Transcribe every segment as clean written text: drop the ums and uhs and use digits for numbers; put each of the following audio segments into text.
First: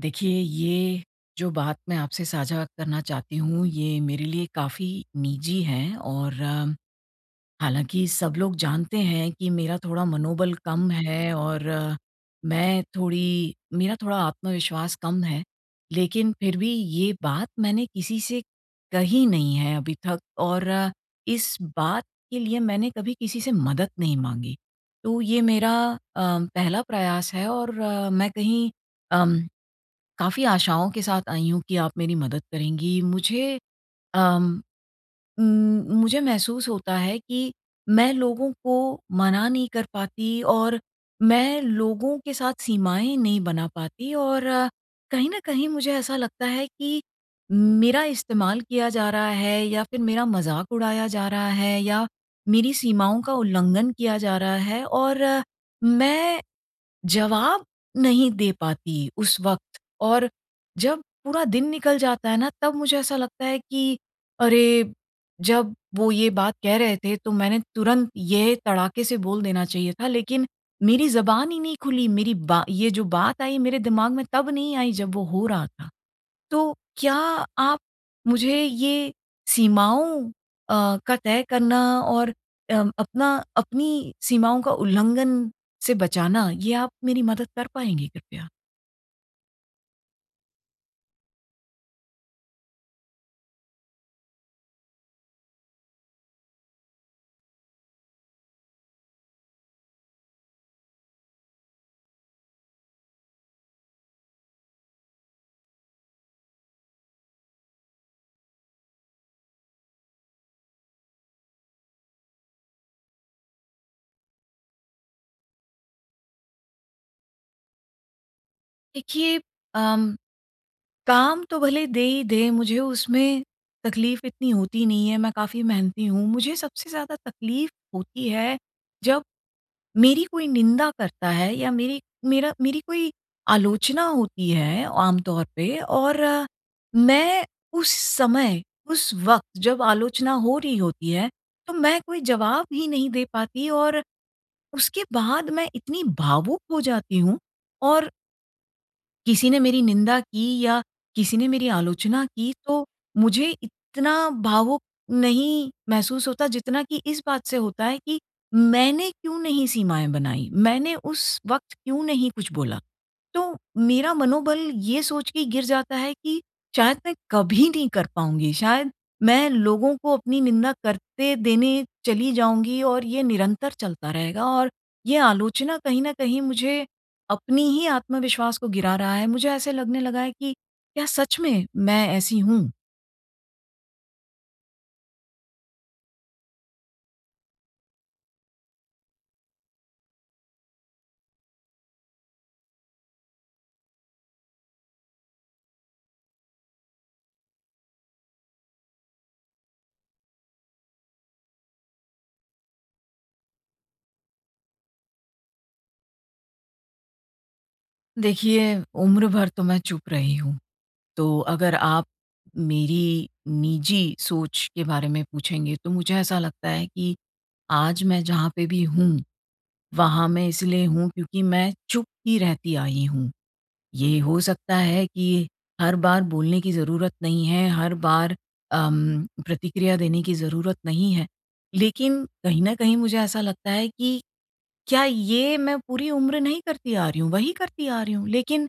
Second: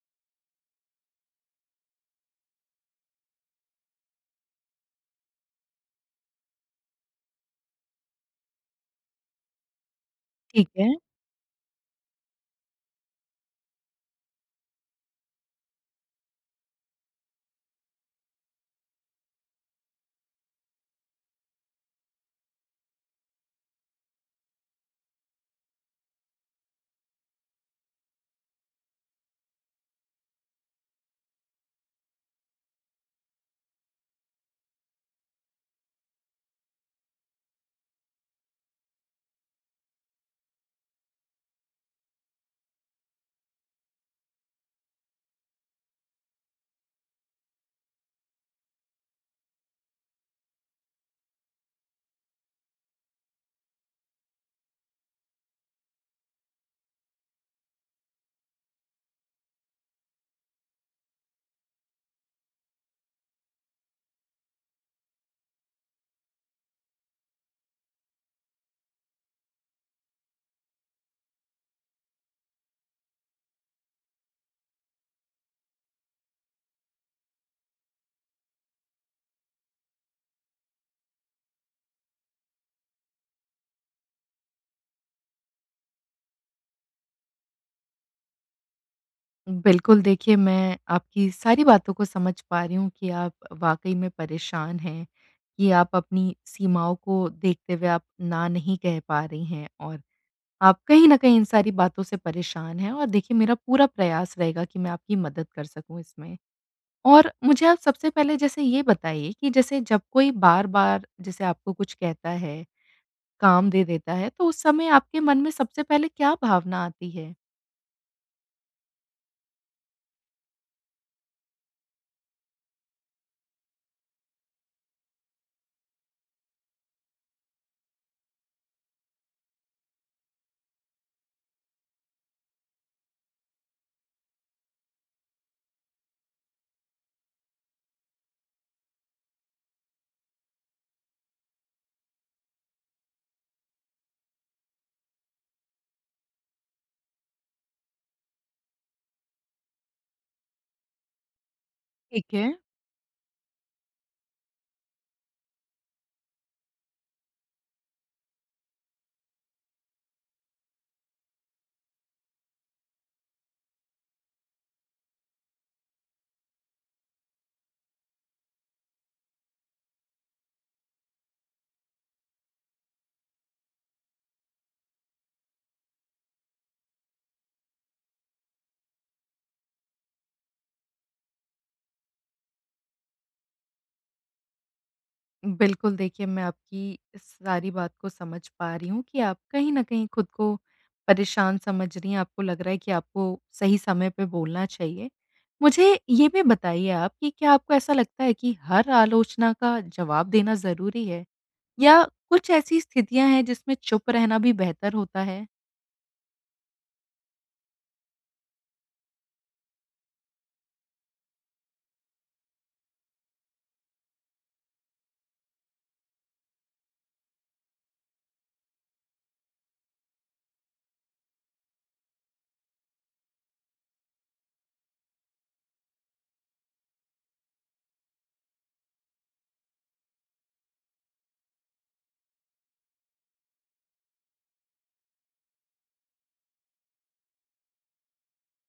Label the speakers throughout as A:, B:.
A: देखिए, ये जो बात मैं आपसे साझा करना चाहती हूँ, ये मेरे लिए काफ़ी निजी है। और हालाँकि सब लोग जानते हैं कि मेरा थोड़ा मनोबल
B: ठीक है।
A: कम है, और मैं थोड़ी मेरा थोड़ा आत्मविश्वास कम है। लेकिन फिर भी ये बात मैंने किसी से कही नहीं है अभी तक, और इस बात के लिए मैंने कभी किसी से मदद नहीं माँगी। तो ये मेरा पहला प्रयास है। और मैं कहीं अम काफ़ी आशाओं के साथ आई हूँ कि आप मेरी मदद करेंगी। अम, उम, मुझे महसूस होता है कि मैं लोगों को मना नहीं कर पाती, और मैं लोगों के साथ सीमाएँ नहीं बना पाती। और कहीं न कहीं मुझे ऐसा लगता है कि मेरा इस्तेमाल किया जा रहा है, या फिर मेरा मज़ाक उड़ाया जा रहा है, या मेरी सीमाओं का उल्लंघन किया जा रहा है। और मैं जवाब नहीं दे पाती उस वक़्त। और जब पूरा दिन निकल जाता है ना, तब मुझे ऐसा लगता है कि अरे! जब वो ये बात कह रहे थे, तो मैंने तुरंत ये तड़ाके से बोल देना चाहिए था, लेकिन मेरी ज़बान ही नहीं खुली। मेरी बा ये जो बात आई मेरे दिमाग में, तब नहीं आई जब वो हो रहा था। तो क्या आप मुझे ये सीमाओं का तय करना और अपना अपनी सीमाओं का उल्लंघन से बचाना, ये आप मेरी मदद कर पाएँगे कृपया?
B: बिल्कुल, देखिए मैं आपकी सारी बातों को समझ पा रही हूँ कि आप वाक़ई में परेशान हैं, कि आप अपनी सीमाओं को देखते हुए आप ना नहीं कह पा रही हैं और आप कहीं न कहीं इन सारी बातों से परेशान हैं और देखिए मेरा पूरा प्रयास रहेगा कि मैं आपकी मदद कर सकूँ इसमें। और मुझे आप सबसे पहले जैसे ये बताइए कि जैसे जब कोई बार-बार जैसे आपको कुछ कहता है, काम दे देता है, तो उस समय आपके मन में सबसे पहले क्या भावना आती है?
A: देखिए, अम, काम तो भले दे ही दें, मुझे उसमें तकलीफ़ इतनी होती नहीं है, मैं काफ़ी मेहनती हूँ। मुझे सबसे ज़्यादा तकलीफ़ होती है जब मेरी कोई निंदा करता है, या मेरी कोई आलोचना होती है आमतौर पे। और मैं उस समय, उस वक़्त जब आलोचना हो रही होती है, तो मैं कोई जवाब ही नहीं दे पाती। और उसके बाद मैं इतनी भावुक हो जाती हूँ। और किसी ने मेरी निंदा की, या किसी ने मेरी आलोचना
B: ठीक
A: की,
B: है।
A: तो मुझे इतना भावुक नहीं महसूस होता जितना कि इस बात से होता है कि मैंने क्यों नहीं सीमाएँ बनाई, मैंने उस वक़्त क्यों नहीं कुछ बोला। तो मेरा मनोबल ये सोच के गिर जाता है कि शायद मैं कभी नहीं कर पाऊँगी, शायद मैं लोगों को अपनी निंदा करते देने चली जाऊँगी, और ये निरंतर चलता रहेगा। और ये आलोचना कहीं न कहीं मुझे अपनी ही आत्मविश्वास को गिरा रहा है। मुझे ऐसे लगने लगा है कि क्या सच में मैं ऐसी हूँ?
B: बिल्कुल, देखिए मैं आपकी इस सारी बात को समझ पा रही हूँ कि आप कहीं न कहीं खुद को परेशान समझ रही हैं, आपको लग रहा है कि आपको सही समय पे बोलना चाहिए। मुझे ये भी बताइए आप कि क्या आपको ऐसा लगता है कि हर आलोचना का जवाब देना ज़रूरी है? या कुछ ऐसी स्थितियाँ हैं जिसमें चुप रहना भी बेहतर होता है?
A: देखिए, उम्र भर तो मैं चुप रही हूँ, तो अगर आप मेरी निजी सोच के बारे में पूछेंगे, तो मुझे ऐसा लगता है कि आज मैं जहाँ पे भी हूँ, वहाँ मैं इसलिए हूँ क्योंकि मैं चुप ही रहती आई हूँ। ये हो सकता है कि हर बार बोलने की ज़रूरत नहीं है, हर बार प्रतिक्रिया देने की ज़रूरत नहीं है। लेकिन कहीं न कहीं मुझे ऐसा लगता है कि क्या ये मैं पूरी उम्र नहीं करती आ रही हूँ, वही करती आ रही हूँ। लेकिन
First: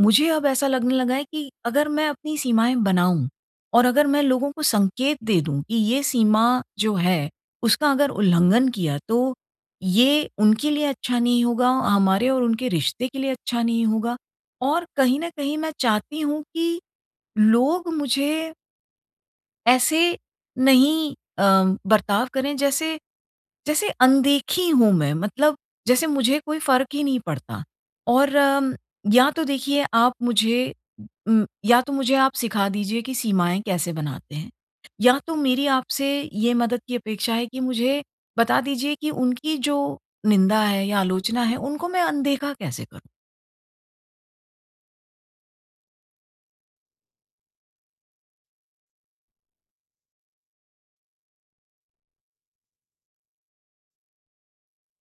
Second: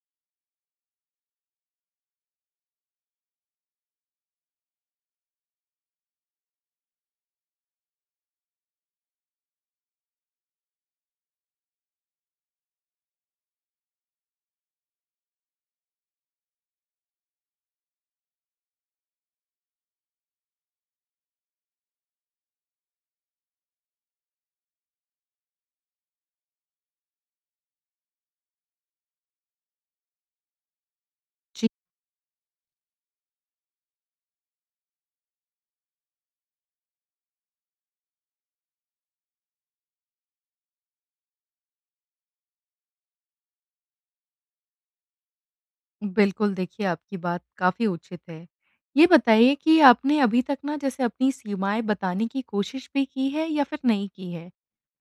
A: मुझे अब ऐसा लगने लगा है कि अगर मैं अपनी सीमाएँ बनाऊँ, और अगर मैं लोगों को संकेत दे दूँ कि ये सीमा जो है, उसका अगर उल्लंघन किया तो ये उनके लिए अच्छा नहीं होगा, हमारे और उनके रिश्ते के लिए अच्छा नहीं होगा। और कहीं न कहीं मैं चाहती हूँ कि लोग मुझे ऐसे नहीं अ, बर्ताव करें, जैसे जैसे अनदेखी हूँ मैं, मतलब जैसे मुझे कोई फ़र्क ही नहीं पड़ता। और या तो देखिए आप मुझे
B: जी।
A: या तो मुझे आप सिखा दीजिए कि सीमाएँ कैसे बनाते हैं, या तो मेरी आपसे ये मदद की अपेक्षा है कि मुझे बता दीजिए कि उनकी जो निंदा है या आलोचना है, उनको मैं अनदेखा कैसे करूँ?
B: बिल्कुल, देखिए आपकी बात काफ़ी उचित है। ये बताइए कि आपने अभी तक ना जैसे अपनी सीमाएँ बताने की कोशिश भी की है या फिर नहीं की है?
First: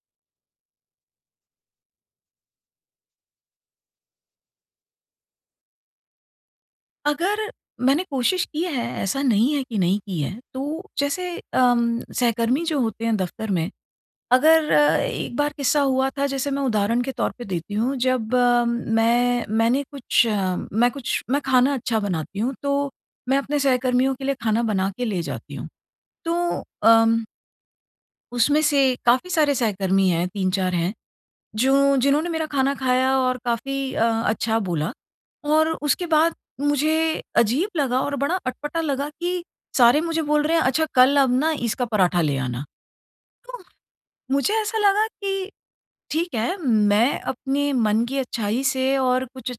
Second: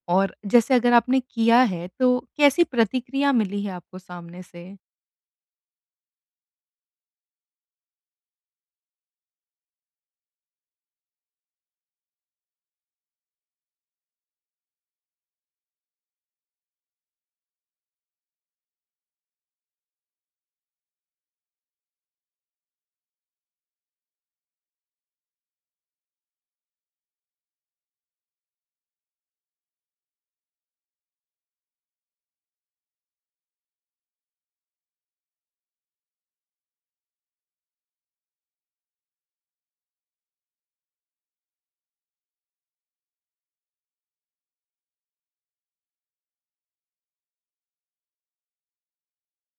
B: और जैसे अगर आपने किया है तो कैसी प्रतिक्रिया मिली है आपको सामने से?
A: अगर मैंने कोशिश की है, ऐसा नहीं है कि नहीं की है, तो जैसे सहकर्मी जो होते हैं दफ़्तर में, अगर एक बार किस्सा हुआ था, जैसे मैं उदाहरण के तौर पे देती हूँ। जब अ, मैं मैंने कुछ अ, मैं कुछ मैं खाना अच्छा बनाती हूँ, तो मैं अपने सहकर्मियों के लिए खाना बना के ले जाती हूँ। तो अम, उसमें से काफ़ी सारे सहकर्मी हैं, 3-4 हैं जो, जिन्होंने मेरा खाना खाया और काफ़ी अच्छा बोला। और उसके बाद मुझे अजीब लगा और बड़ा अटपटा लगा कि सारे मुझे बोल रहे हैं, अच्छा कल अब ना इसका पराठा ले आना। तो मुझे ऐसा लगा कि ठीक है, मैं अपने मन की अच्छाई से और कुछ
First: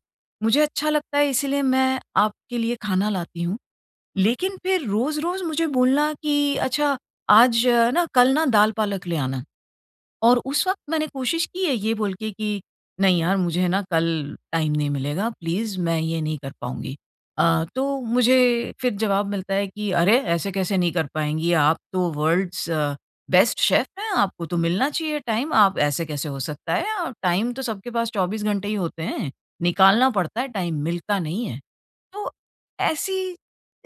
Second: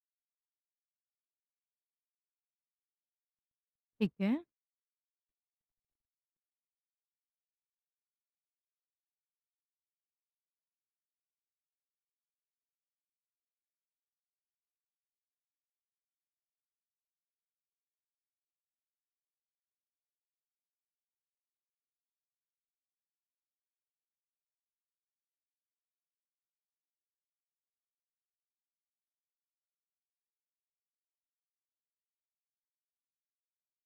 A: मुझे अच्छा लगता है, इसीलिए मैं आपके लिए खाना लाती हूँ।
B: ठीक है।
A: लेकिन फिर रोज़-रोज़ मुझे बोलना कि अच्छा आज ना कल ना दाल-पालक ले आना। और उस वक़्त मैंने कोशिश की है ये बोल के कि नहीं यार, मुझे ना कल टाइम नहीं मिलेगा, प्लीज़ मैं ये नहीं कर पाऊँगी। तो मुझे फिर जवाब मिलता है कि अरे! ऐसे कैसे नहीं कर पाएँगी, आप तो वर्ल्ड्स बेस्ट शेफ़ हैं, आपको तो मिलना चाहिए टाइम, आप ऐसे कैसे हो सकता है? और टाइम तो सबके पास 24 घंटे ही होते हैं, निकालना पड़ता है, टाइम मिलता नहीं है। तो ऐसी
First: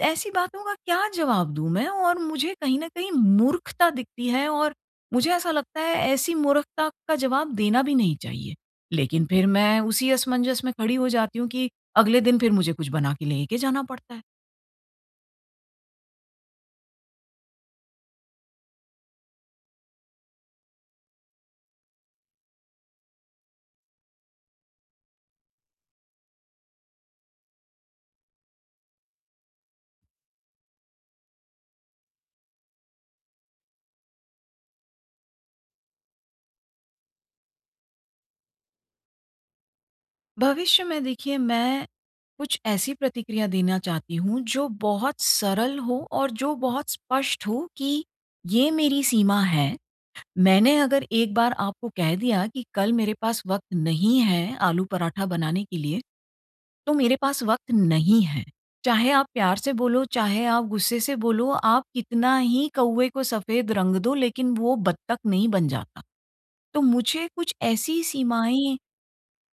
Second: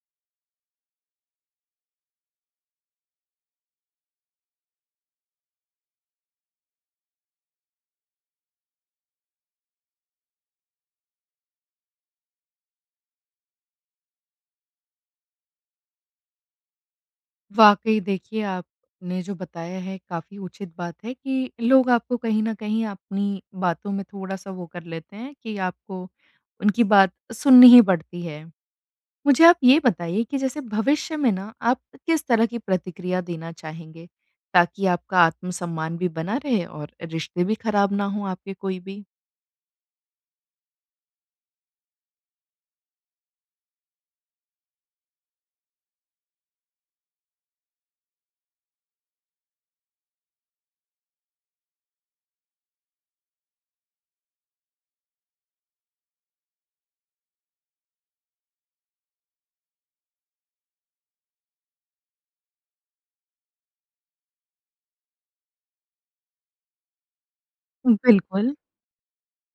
A: ऐसी बातों का क्या जवाब दूँ मैं? और मुझे कहीं न कहीं मूर्खता दिखती है, और मुझे ऐसा लगता है ऐसी मूर्खता का जवाब देना भी नहीं चाहिए। लेकिन फिर मैं उसी असमंजस में खड़ी हो जाती हूँ कि अगले दिन फिर मुझे कुछ बना के लेके जाना पड़ता है।
B: वाक़ई देखिए, आपने जो बताया है काफ़ी उचित बात है कि लोग आपको कहीं न कहीं अपनी बातों में थोड़ा-सा वो कर लेते हैं कि आपको उनकी बात सुननी ही पड़ती है। मुझे आप ये बताइए कि जैसे भविष्य में ना आप किस तरह की प्रतिक्रिया देना चाहेंगे? ताकि आपका आत्मसम्मान भी बना रहे और रिश्ते भी खराब ना हों आपके कोई भी?
A: भविष्य में देखिए, मैं कुछ ऐसी प्रतिक्रिया देना चाहती हूँ जो बहुत सरल हो और जो बहुत स्पष्ट हो कि ये मेरी सीमा है। मैंने अगर एक बार आपको कह दिया कि कल मेरे पास वक़्त नहीं है आलू पराठा बनाने के लिए, तो मेरे पास वक़्त नहीं है। चाहे आप प्यार से बोलो, चाहे आप गुस्से से बोलो, आप कितना ही कौवे को सफ़ेद रंग दो, लेकिन वो बत्तख नहीं बन जाता। तो मुझे कुछ ऐसी
B: बिल्कुल।
A: सीमाएँ।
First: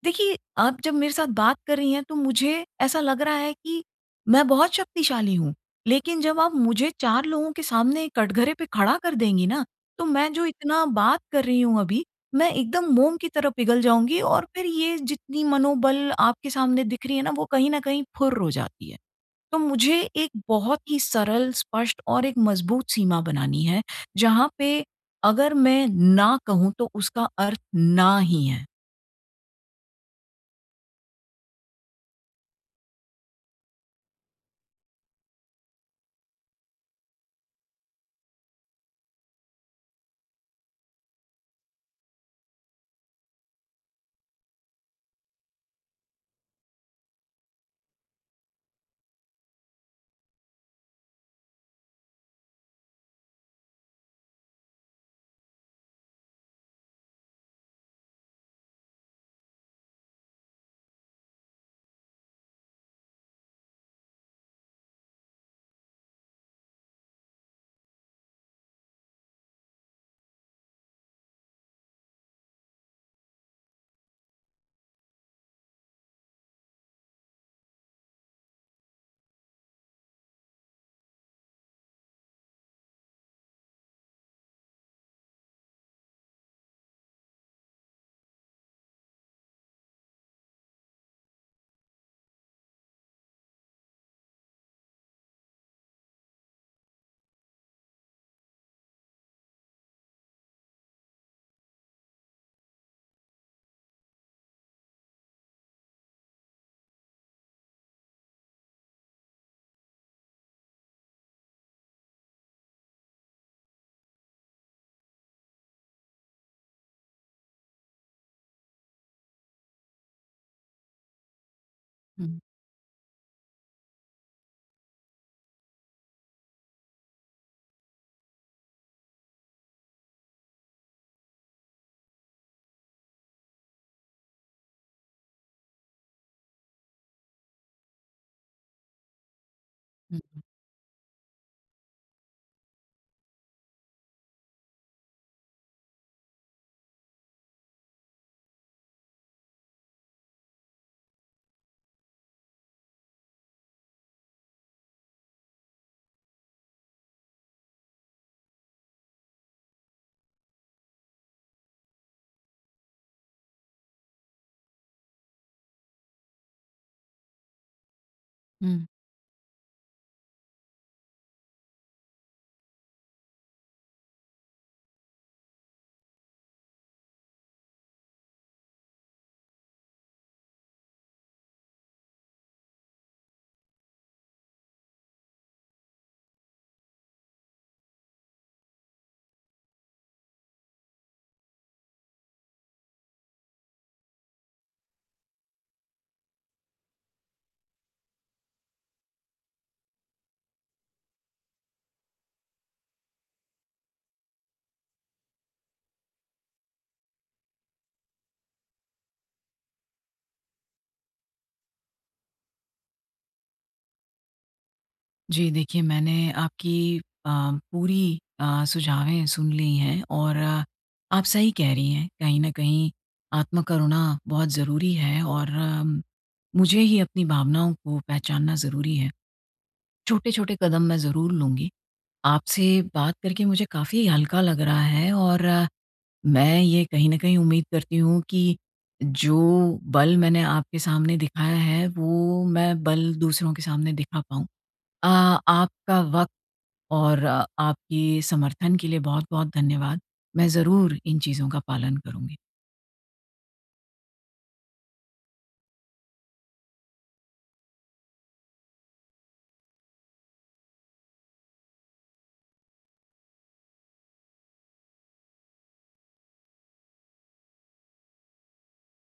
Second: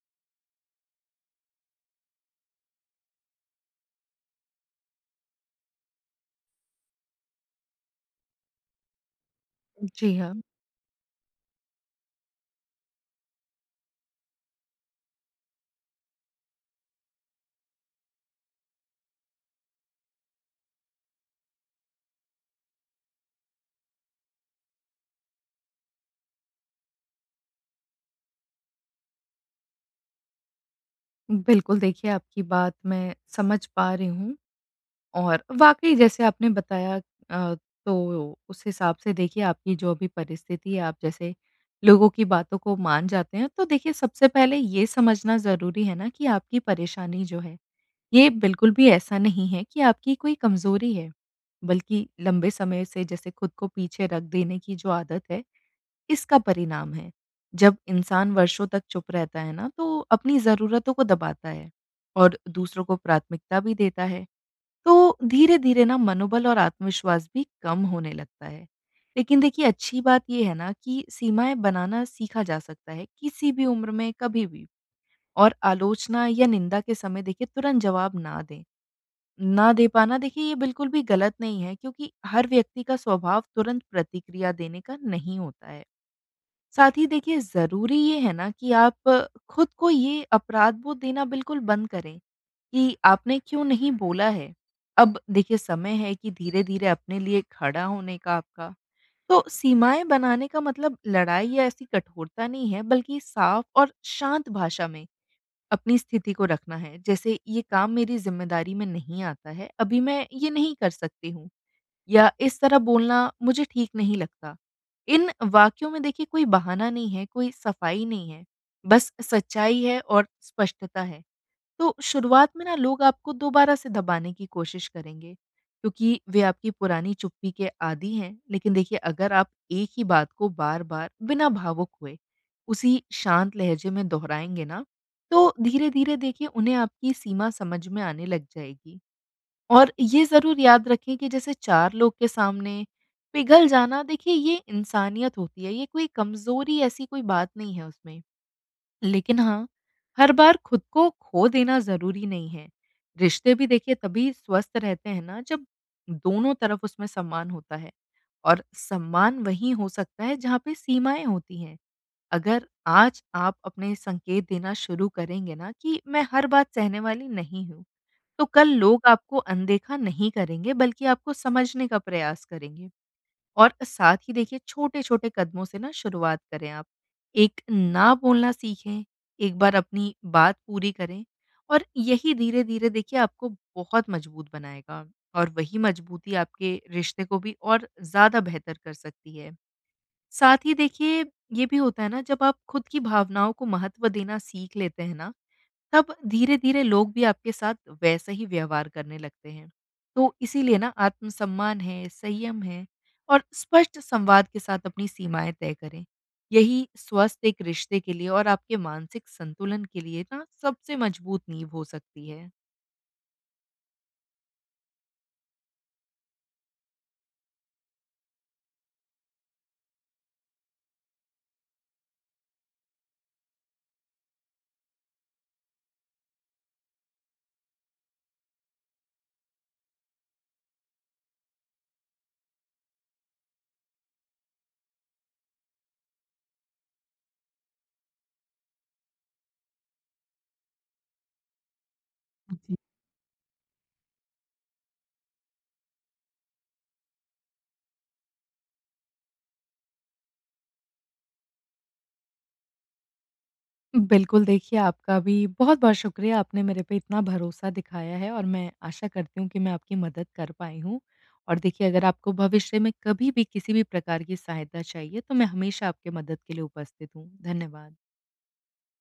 A: देखिए, आप जब मेरे साथ बात कर रही हैं, तो मुझे ऐसा लग रहा है कि मैं बहुत शक्तिशाली हूँ। लेकिन जब आप मुझे 4 लोगों के सामने कटघरे पे खड़ा कर देंगी ना, तो
B: जी
A: मैं
B: हाँ।
A: जो इतना बात कर रही हूँ अभी, मैं एकदम मोम की तरह पिघल जाऊँगी, और फिर ये जितनी मनोबल आपके सामने दिख रही है ना, वो कहीं न कहीं फुर्र हो जाती है। तो मुझे एक बहुत ही सरल, स्पष्ट और एक मज़बूत सीमा बनानी है, जहाँ पे अगर मैं ना कहूँ, तो उसका अर्थ ना ही है।
B: बिल्कुल, देखिए आपकी बात मैं समझ पा रही हूँ और वाक़ई जैसे आपने बताया, अ, तो उस हिसाब से देखिए आपकी जो भी परिस्थिति है, आप जैसे लोगों की बातों को मान जाते हैं। तो देखिए सबसे पहले ये समझना ज़रूरी है ना कि आपकी परेशानी जो है, ये बिल्कुल भी ऐसा नहीं है कि आपकी कोई कमज़ोरी है, बल्कि लंबे समय से जैसे खुद को पीछे रख देने की जो आदत है, इसका परिणाम है। जब इंसान वर्षों तक चुप रहता है ना, तो अपनी ज़रूरतों को दबाता है और दूसरों को प्राथमिकता भी देता है। तो धीरे-धीरे ना मनोबल और आत्मविश्वास भी कम होने लगता है। लेकिन देखिए अच्छी बात ये है ना कि सीमाएँ बनाना सीखा जा सकता है, किसी भी उम्र में कभी भी। और आलोचना या निंदा के समय देखिए तुरंत जवाब ना दें। ना दे पाना देखिए ये बिल्कुल भी गलत नहीं है क्योंकि हर व्यक्ति का स्वभाव तुरंत प्रतिक्रिया देने का नहीं होता है। साथ ही देखिए ज़रूरी ये है ना कि आप खुद को ये अपराध-बोध देना बिल्कुल बंद करें, कि आपने क्यों नहीं बोला है। अब देखिए समय है कि धीरे-धीरे अपने लिए खड़ा होने का आपका। तो सीमाएँ बनाने का मतलब लड़ाई या ऐसी कठोरता नहीं है बल्कि साफ और शांत भाषा में अपनी स्थिति को रखना है। जैसे ये काम मेरी ज़िम्मेदारी में नहीं आता है, अभी मैं ये नहीं कर सकती हूँ। या इस तरह बोलना मुझे ठीक नहीं लगता। इन वाक्यों में देखिए कोई बहाना नहीं है, कोई सफाई नहीं है, बस सच्चाई है और स्पष्टता है। तो
A: हुँ,
B: शुरुआत में ना लोग आपको दोबारा से दबाने की कोशिश करेंगे, क्योंकि वे आपकी पुरानी चुप्पी के आदी हैं। लेकिन देखिए अगर आप एक ही बात को बार-बार बिना भावुक हुए उसी शांत लहजे में दोहराएँगे ना, तो धीरे-धीरे देखिए उन्हें आपकी सीमा समझ में आने लग जाएगी। और
A: हुँ,
B: ये ज़रूर याद रखें कि जैसे 4 लोग के सामने पिघल जाना देखिए ये इंसानियत होती है, ये कोई कमज़ोरी ऐसी कोई बात नहीं है उसमें। लेकिन हाँ, हर बार खुद को खो देना ज़रूरी नहीं है। रिश्ते भी देखिए तभी स्वस्थ रहते हैं ना जब दोनों तरफ उसमें सम्मान होता है और सम्मान वहीं हो सकता है जहाँ पे सीमाएँ होती हैं। अगर आज आप अपने संकेत देना शुरू करेंगे ना कि मैं हर बात सहने वाली नहीं हूँ। तो कल
A: हुँ।
B: लोग आपको अनदेखा नहीं करेंगे बल्कि आपको समझने का प्रयास करेंगे। और साथ ही देखिए छोटे-छोटे कदमों से ना शुरुआत करें आप। एक ना बोलना सीखें, एक बार अपनी बात पूरी करें और यही धीरे-धीरे देखिए आपको बहुत मजबूत बनाएगा और वही मजबूती आपके रिश्ते को भी और ज़्यादा बेहतर कर सकती है। साथ ही देखिए ये भी होता है ना जब आप खुद की भावनाओं को महत्व देना सीख लेते हैं ना तब धीरे-धीरे लोग भी आपके साथ वैसा ही व्यवहार करने लगते हैं। तो इसीलिए ना आत्मसम्मान है, संयम है और स्पष्ट संवाद के साथ अपनी सीमाएँ तय करें। यही स्वस्थ एक रिश्ते के लिए और आपके मानसिक संतुलन के लिए ना सबसे मजबूत नींव हो सकती है।
A: जी, देखिए मैंने आपकी अ, पूरी सुझावें सुन ली हैं। और आप सही कह रही हैं, कहीं न कहीं आत्म-करुणा बहुत ज़रूरी है। और मुझे ही अपनी भावनाओं को पहचानना ज़रूरी है। छोटे-छोटे कदम मैं ज़रूर लूँगी। आपसे बात करके मुझे काफ़ी हल्का लग रहा है। और मैं ये कहीं न कहीं उम्मीद करती हूँ कि जो बल मैंने आपके सामने दिखाया है, वो मैं बल दूसरों के सामने दिखा पाऊँ। आपका वक़्त और आपके समर्थन के लिए बहुत-बहुत धन्यवाद। मैं ज़रूर इन चीज़ों का पालन करूँगी।
B: बिल्कुल, देखिए आपका भी बहुत-बहुत शुक्रिया, आपने मेरे पे इतना भरोसा दिखाया है और मैं आशा करती हूँ कि मैं आपकी मदद कर पाई हूँ। और देखिए अगर आपको भविष्य में कभी भी किसी भी प्रकार की सहायता चाहिए, तो मैं हमेशा आपके मदद के लिए उपस्थित हूँ। धन्यवाद।